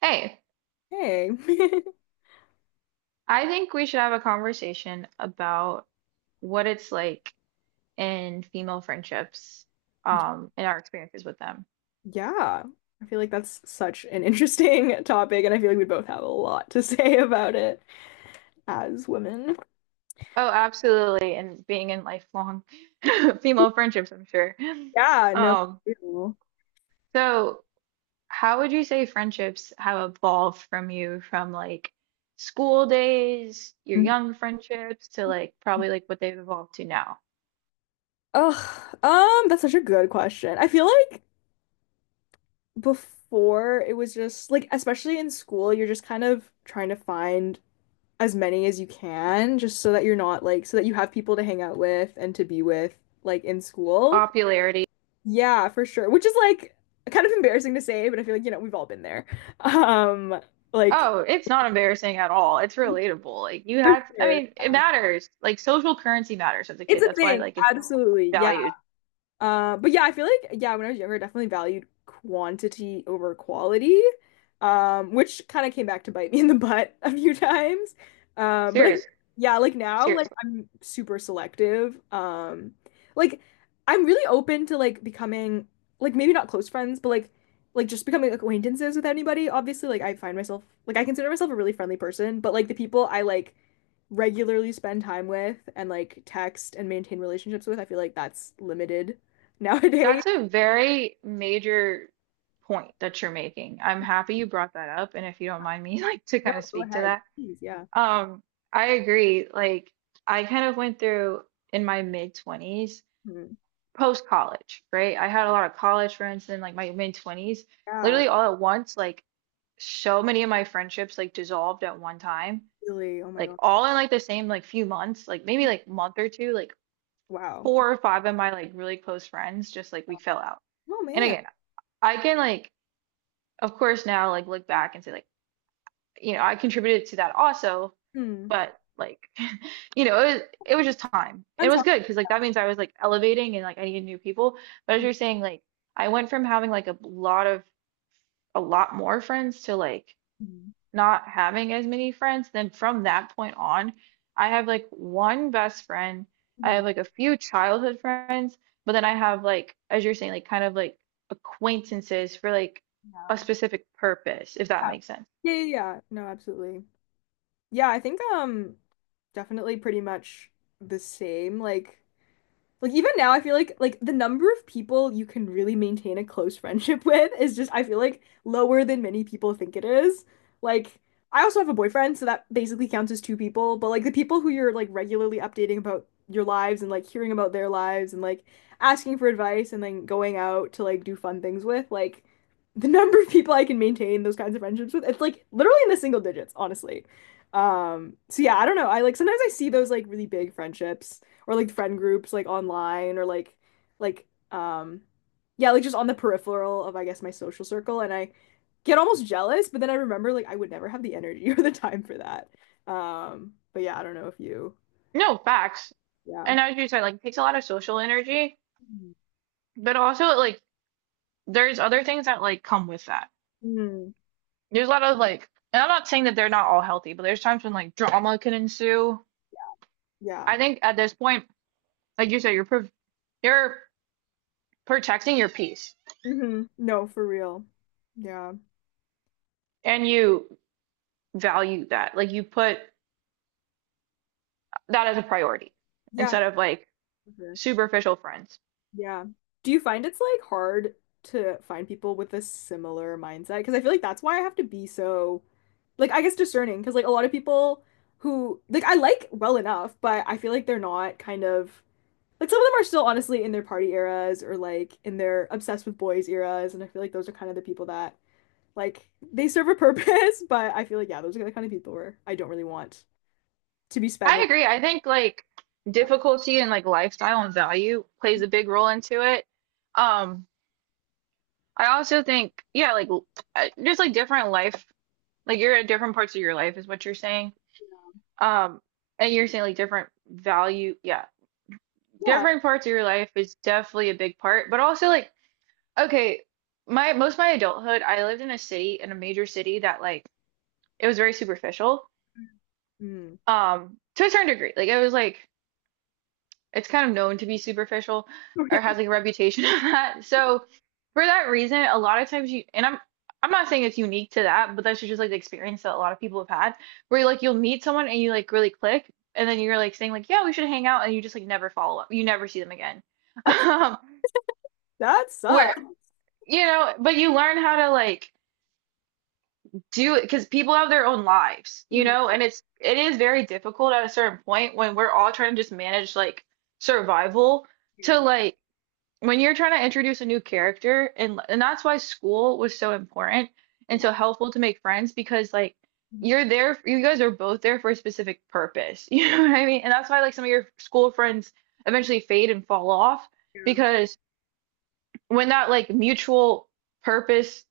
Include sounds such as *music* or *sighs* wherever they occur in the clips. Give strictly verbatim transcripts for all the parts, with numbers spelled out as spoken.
Hey, Hey. *laughs* I think we should have a conversation about what it's like in female friendships, um, and our experiences with them. Yeah. I feel like that's such an interesting *laughs* topic, and I feel like we both have a lot to *laughs* say about it as women. Oh, absolutely, and being in lifelong *laughs* female friendships, I'm sure. Yeah, no. Um, Ew. so how would you say friendships have evolved from you from like school days, your young friendships, to like probably like what they've evolved to now? Ugh, um, that's such a good question. I feel like before it was just like, especially in school, you're just kind of trying to find as many as you can just so that you're not like, so that you have people to hang out with and to be with like in school. Popularity. Yeah, for sure. Which is like kind of embarrassing to say, but I feel like, you know, we've all been there. *laughs* Um, like Oh, it's not embarrassing at all. It's relatable. Like you for have, I sure. mean, it Yeah. matters. Like social currency matters as a It's kid. a That's why thing. like it's Absolutely. Yeah. valued. Uh, but yeah, I feel like yeah, when I was younger, I definitely valued quantity over quality, um, which kind of came back to bite me *laughs* in the butt a few times. Um, but I, Serious, yeah, like now, like seriously. I'm super selective. Um, like I'm really open to like becoming like maybe not close friends, but like like just becoming like acquaintances with anybody. Obviously, like I find myself like I consider myself a really friendly person, but like the people I like regularly spend time with and like text and maintain relationships with, I feel like that's limited *laughs* nowadays. That's a very major point that you're making. I'm happy you brought that up, and if you don't mind me *laughs* like to No, kind of go speak to ahead. that. Please, yeah. Um, I agree. Like I kind of went through in my mid twenties, Hmm. post college, right? I had a lot of college friends in like my mid twenties, Yeah, literally all at once, like so many of my friendships like dissolved at one time, really. Oh my like God. all in like the same like few months, like maybe like month or two, like Wow. four or five of my like really close friends just like we fell out. Oh And man. again, I can like of course now like look back and say like, you know, I contributed to that also, Hmm. but like *laughs* you know, it was, it was just time. It That's was good because like that means I was like elevating and like I needed new people. But as awesome. you're saying, like I went from having like a lot of a lot more friends to like Mhm. not having as many friends, then from that point on, I have like one best friend. I Mhm. have like a few childhood friends, but then I have like, as you're saying, like kind of like acquaintances for like Yeah. a specific purpose, if that makes sense. Yeah, yeah, yeah. No, absolutely. Yeah, I think um definitely pretty much the same. Like Like even now, I feel like like the number of people you can really maintain a close friendship *laughs* with is just I feel like lower than many people think it is. Like I also have a boyfriend, so that basically counts as two people, but like the people who you're like regularly updating about your lives and like hearing about their lives and like asking for advice and then going out to like do fun things with, like the *laughs* number of people I can maintain those kinds of friendships with, it's like literally in the single digits, honestly. Um, so yeah, I don't know. I like sometimes I see those like really big friendships or like friend groups like online or like like um yeah, like just on the peripheral of I guess my social circle, and I get almost jealous, but then I remember like I would never have the energy *laughs* or the time for that. Um, but yeah, I don't know if you No, facts. yeah. And as you said, like it takes a lot of social energy, Mm. but also like there's other things that like come with that. Mm, There's a lot of like, and I'm not saying that they're not all healthy, but there's times when like drama can ensue. yeah. I think at this point, like you said, you're prov you're protecting your peace Hmm. No, for real. Yeah. and you value that. Like you put that as a priority Yeah. instead of like For sure. superficial friends. Yeah. Do you find it's like hard to find people with a similar mindset? Because I feel like that's why I have to be so like, I guess, discerning. Because like a lot of people who like I like well enough, but I feel like they're not kind of like, some of them are still honestly in their party eras or like in their obsessed with boys eras, and I feel like those are kind of the people that like they serve a *laughs* purpose, but I feel like yeah, those are the kind of people where I don't really want to be I spending. agree. I think like Yeah. difficulty and like lifestyle and value plays a big role into it. Um, I also think, yeah, like l- uh, just like different life, like you're at different parts of your life is what you're saying. Um, and you're saying like different value, yeah, Yeah. different parts of your life is definitely a big part, but also like, okay, my most of my adulthood, I lived in a city, in a major city that like it was very superficial, Mm. um, to a certain degree. Like it was like it's kind of known to be superficial or *laughs* has like a reputation *laughs* of that. So for that reason, a lot of times you and I'm I'm not saying it's unique to that, but that's just like the experience that a lot of people have had where like you'll meet someone and you like really click and then you're like saying like yeah we should hang out and you just like never follow up. You never see them again. *laughs* That's Um, that sucks. where you know, but you learn how to like do it because people have their own lives, you know, *laughs* and it's it is very difficult at a certain point when we're all trying to just manage like survival to like when you're trying to introduce a new character and and that's why school was so important and so helpful to make friends because like you're there you guys are both there for a specific purpose *laughs* you know what I mean and that's why like some of your school friends eventually fade and fall off Mm, because when that like mutual purpose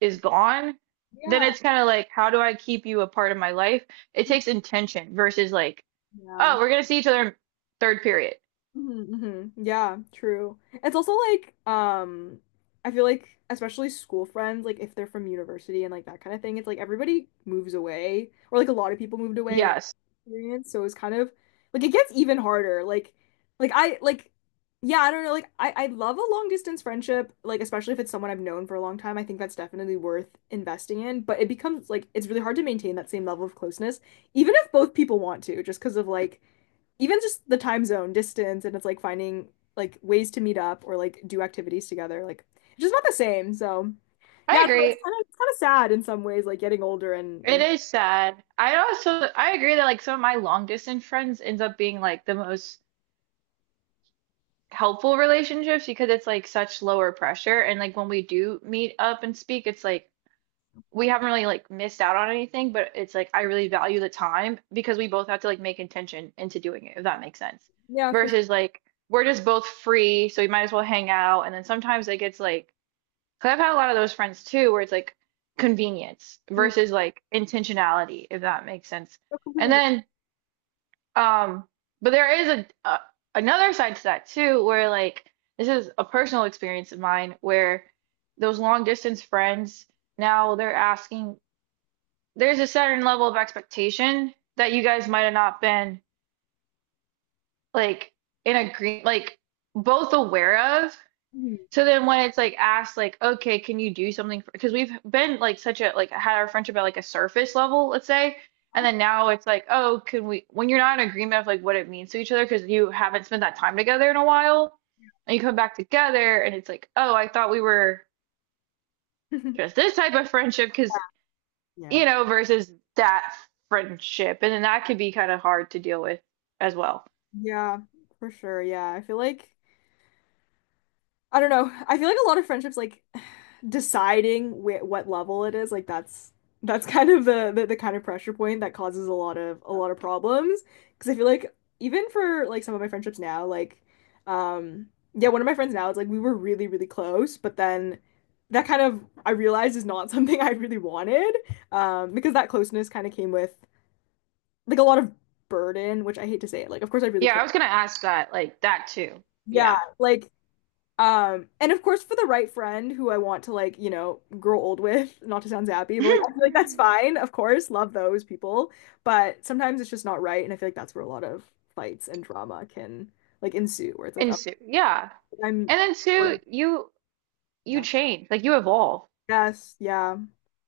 is gone then yeah. it's kind of like how do I keep you a part of my life, it Yeah. takes intention versus like Yeah. oh we're gonna see each other in third period. Hmm. Yeah, true. It's also like, um, I feel like especially school friends, like if they're from university and like that kind of thing, it's like everybody moves away, or like a lot of people moved away, like Yes. experience. So it's kind of like it gets even harder. Like, like I like, yeah, I don't know. Like I I love a long distance friendship, like especially if it's someone I've known for a long time. I think that's definitely worth investing in. But it becomes like it's really hard to maintain that same level of closeness, even if both people want to, just because of like even just the time zone distance, and it's like finding like ways to meet up or like do activities together like it's just not the same. So I yeah, so it's agree. kind of it's kind of sad in some ways like getting older and It and is sad. I also I agree that like some of my long distance friends ends up being like the most helpful relationships because it's like such lower pressure and like when we do meet up and speak it's like we haven't really like missed out on anything but it's like I really value the time because we both have to like make intention into doing it, if that makes sense. yeah, for Versus like we're just both free so we might as well hang out and then sometimes it gets like because I've had a lot of those friends too, where it's like convenience sure. versus like intentionality, if that makes sense. I And completely then, um, but there is a, a another side to that too, where like this is a personal experience of mine, where those long distance friends now they're asking. There's a certain level of expectation that you guys might have not been like in agree, like both aware of. agree. So then when it's like asked like, okay, can you do something for, because we've been like such a like had our friendship at like a surface level, let's say, and then now it's like, oh, can we when you're not in agreement of like what it means to each other because you haven't spent that time together in a while, and you come back together and it's like, oh, I thought we were Mhm. just this type of friendship because *laughs* Yeah, you know versus that friendship, and then that could be kind of hard to deal with as well. yeah, for sure. Yeah, I feel like I don't know. I feel like a lot of friendships like *sighs* deciding wh what level it is, like that's that's *laughs* kind of the, the the kind of pressure point that causes a lot of a lot of problems. Because I feel like even for like some of my friendships now, like um yeah, one of my friends now is like we were really really close, but then that kind of I realized is not *laughs* something I really wanted, um because that closeness kind of came with like a lot of burden, which I hate to say it. Like of course I really Yeah, I care. was gonna ask that like that too. Yeah, Yeah. like Um, and of course for the right friend who I want to like, you know, grow old with, *laughs* not to sound zappy, but like I feel like that's *laughs* fine, of course, love those people. But sometimes it's just not right, and I feel like that's where a lot of fights and drama can like ensue, where it's like, And oh, so, yeah. I'm And then or- two, you you yeah. change, like you evolve. Yes, yeah,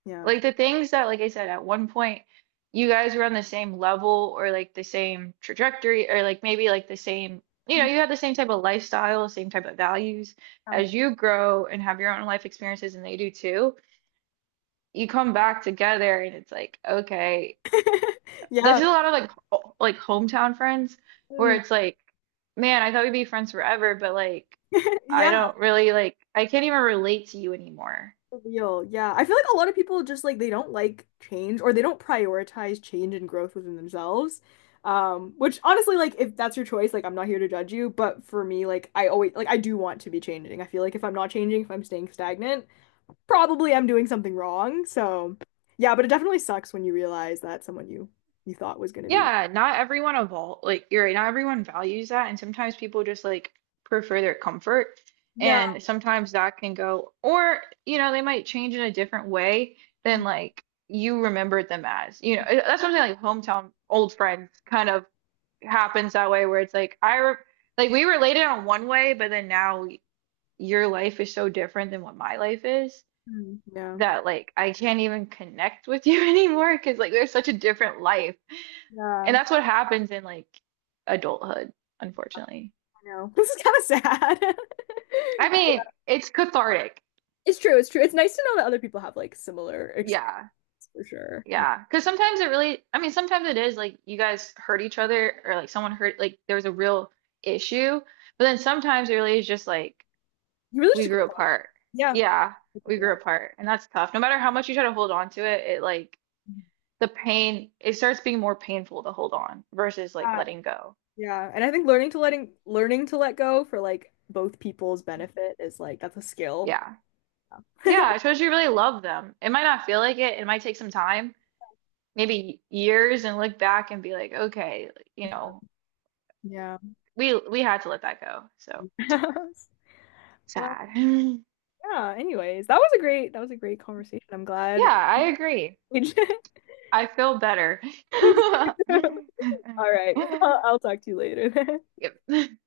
yeah. Like the things that, like I said, at one point you guys were on the same level or like the same trajectory or like maybe like the same, you know, Mhm. you have the same type of lifestyle, same type of values. Yeah. As you grow and have your own life experiences and they do too, you come back together and it's like, okay, *laughs* this Yeah. is a lot of like ho- like hometown friends where Mm. it's like, man, I thought we'd be friends forever, but like *laughs* I Yeah. don't really like I can't even relate to you anymore. Real. Yeah. I feel like a lot of people just like they don't like change or they don't prioritize change and growth within themselves. Um, which honestly, like if that's your choice, like I'm not here to judge you, but for me, like I always like I do want to be changing. I feel like if I'm not changing, if I'm staying stagnant, probably I'm doing something wrong. So yeah, but it definitely sucks when you realize that someone you you thought was gonna be. Yeah, not everyone evol like you're right, not everyone values that and sometimes people just like prefer their comfort Yeah. and sometimes that can go or you know they might change in a different way than like you remembered them as. You know, it- that's something like hometown old friends kind of happens that way where it's like I re like we related on one way but then now your life is so different than what my life is Mhm. Yeah. that like I can't even connect with you *laughs* anymore because like there's such a different life and Yeah. that's what happens in like adulthood, unfortunately. I know. *laughs* This is kind of sad. I mean, *laughs* it's cathartic. It's true, it's true. It's nice to know that other people have like similar experiences. Yeah. For sure. Yeah. Because sometimes it really, I mean, sometimes it is like you guys hurt each other or like someone hurt, like there was a real issue. But then sometimes it really is just like You really we just grew grow up. apart. Yeah. Yeah. We grew apart. And that's tough. No matter how much you try to hold on to it, it like the pain, it starts being more painful to hold on versus like Yeah. letting go. Yeah. And I think learning to letting learning to let go for like both people's benefit is like that's a skill. Yeah. Yeah. I suppose you really love them. It might not feel like it. It might take some time maybe years and look back and be like, okay, you know, Yeah. we we had to let that go. So *laughs* Well, sad. *laughs* yeah, anyways, that was a great that was a great conversation. I'm Yeah, glad. I agree. *laughs* I feel better. *laughs* All right. Well, I'll talk to you later then. Yep.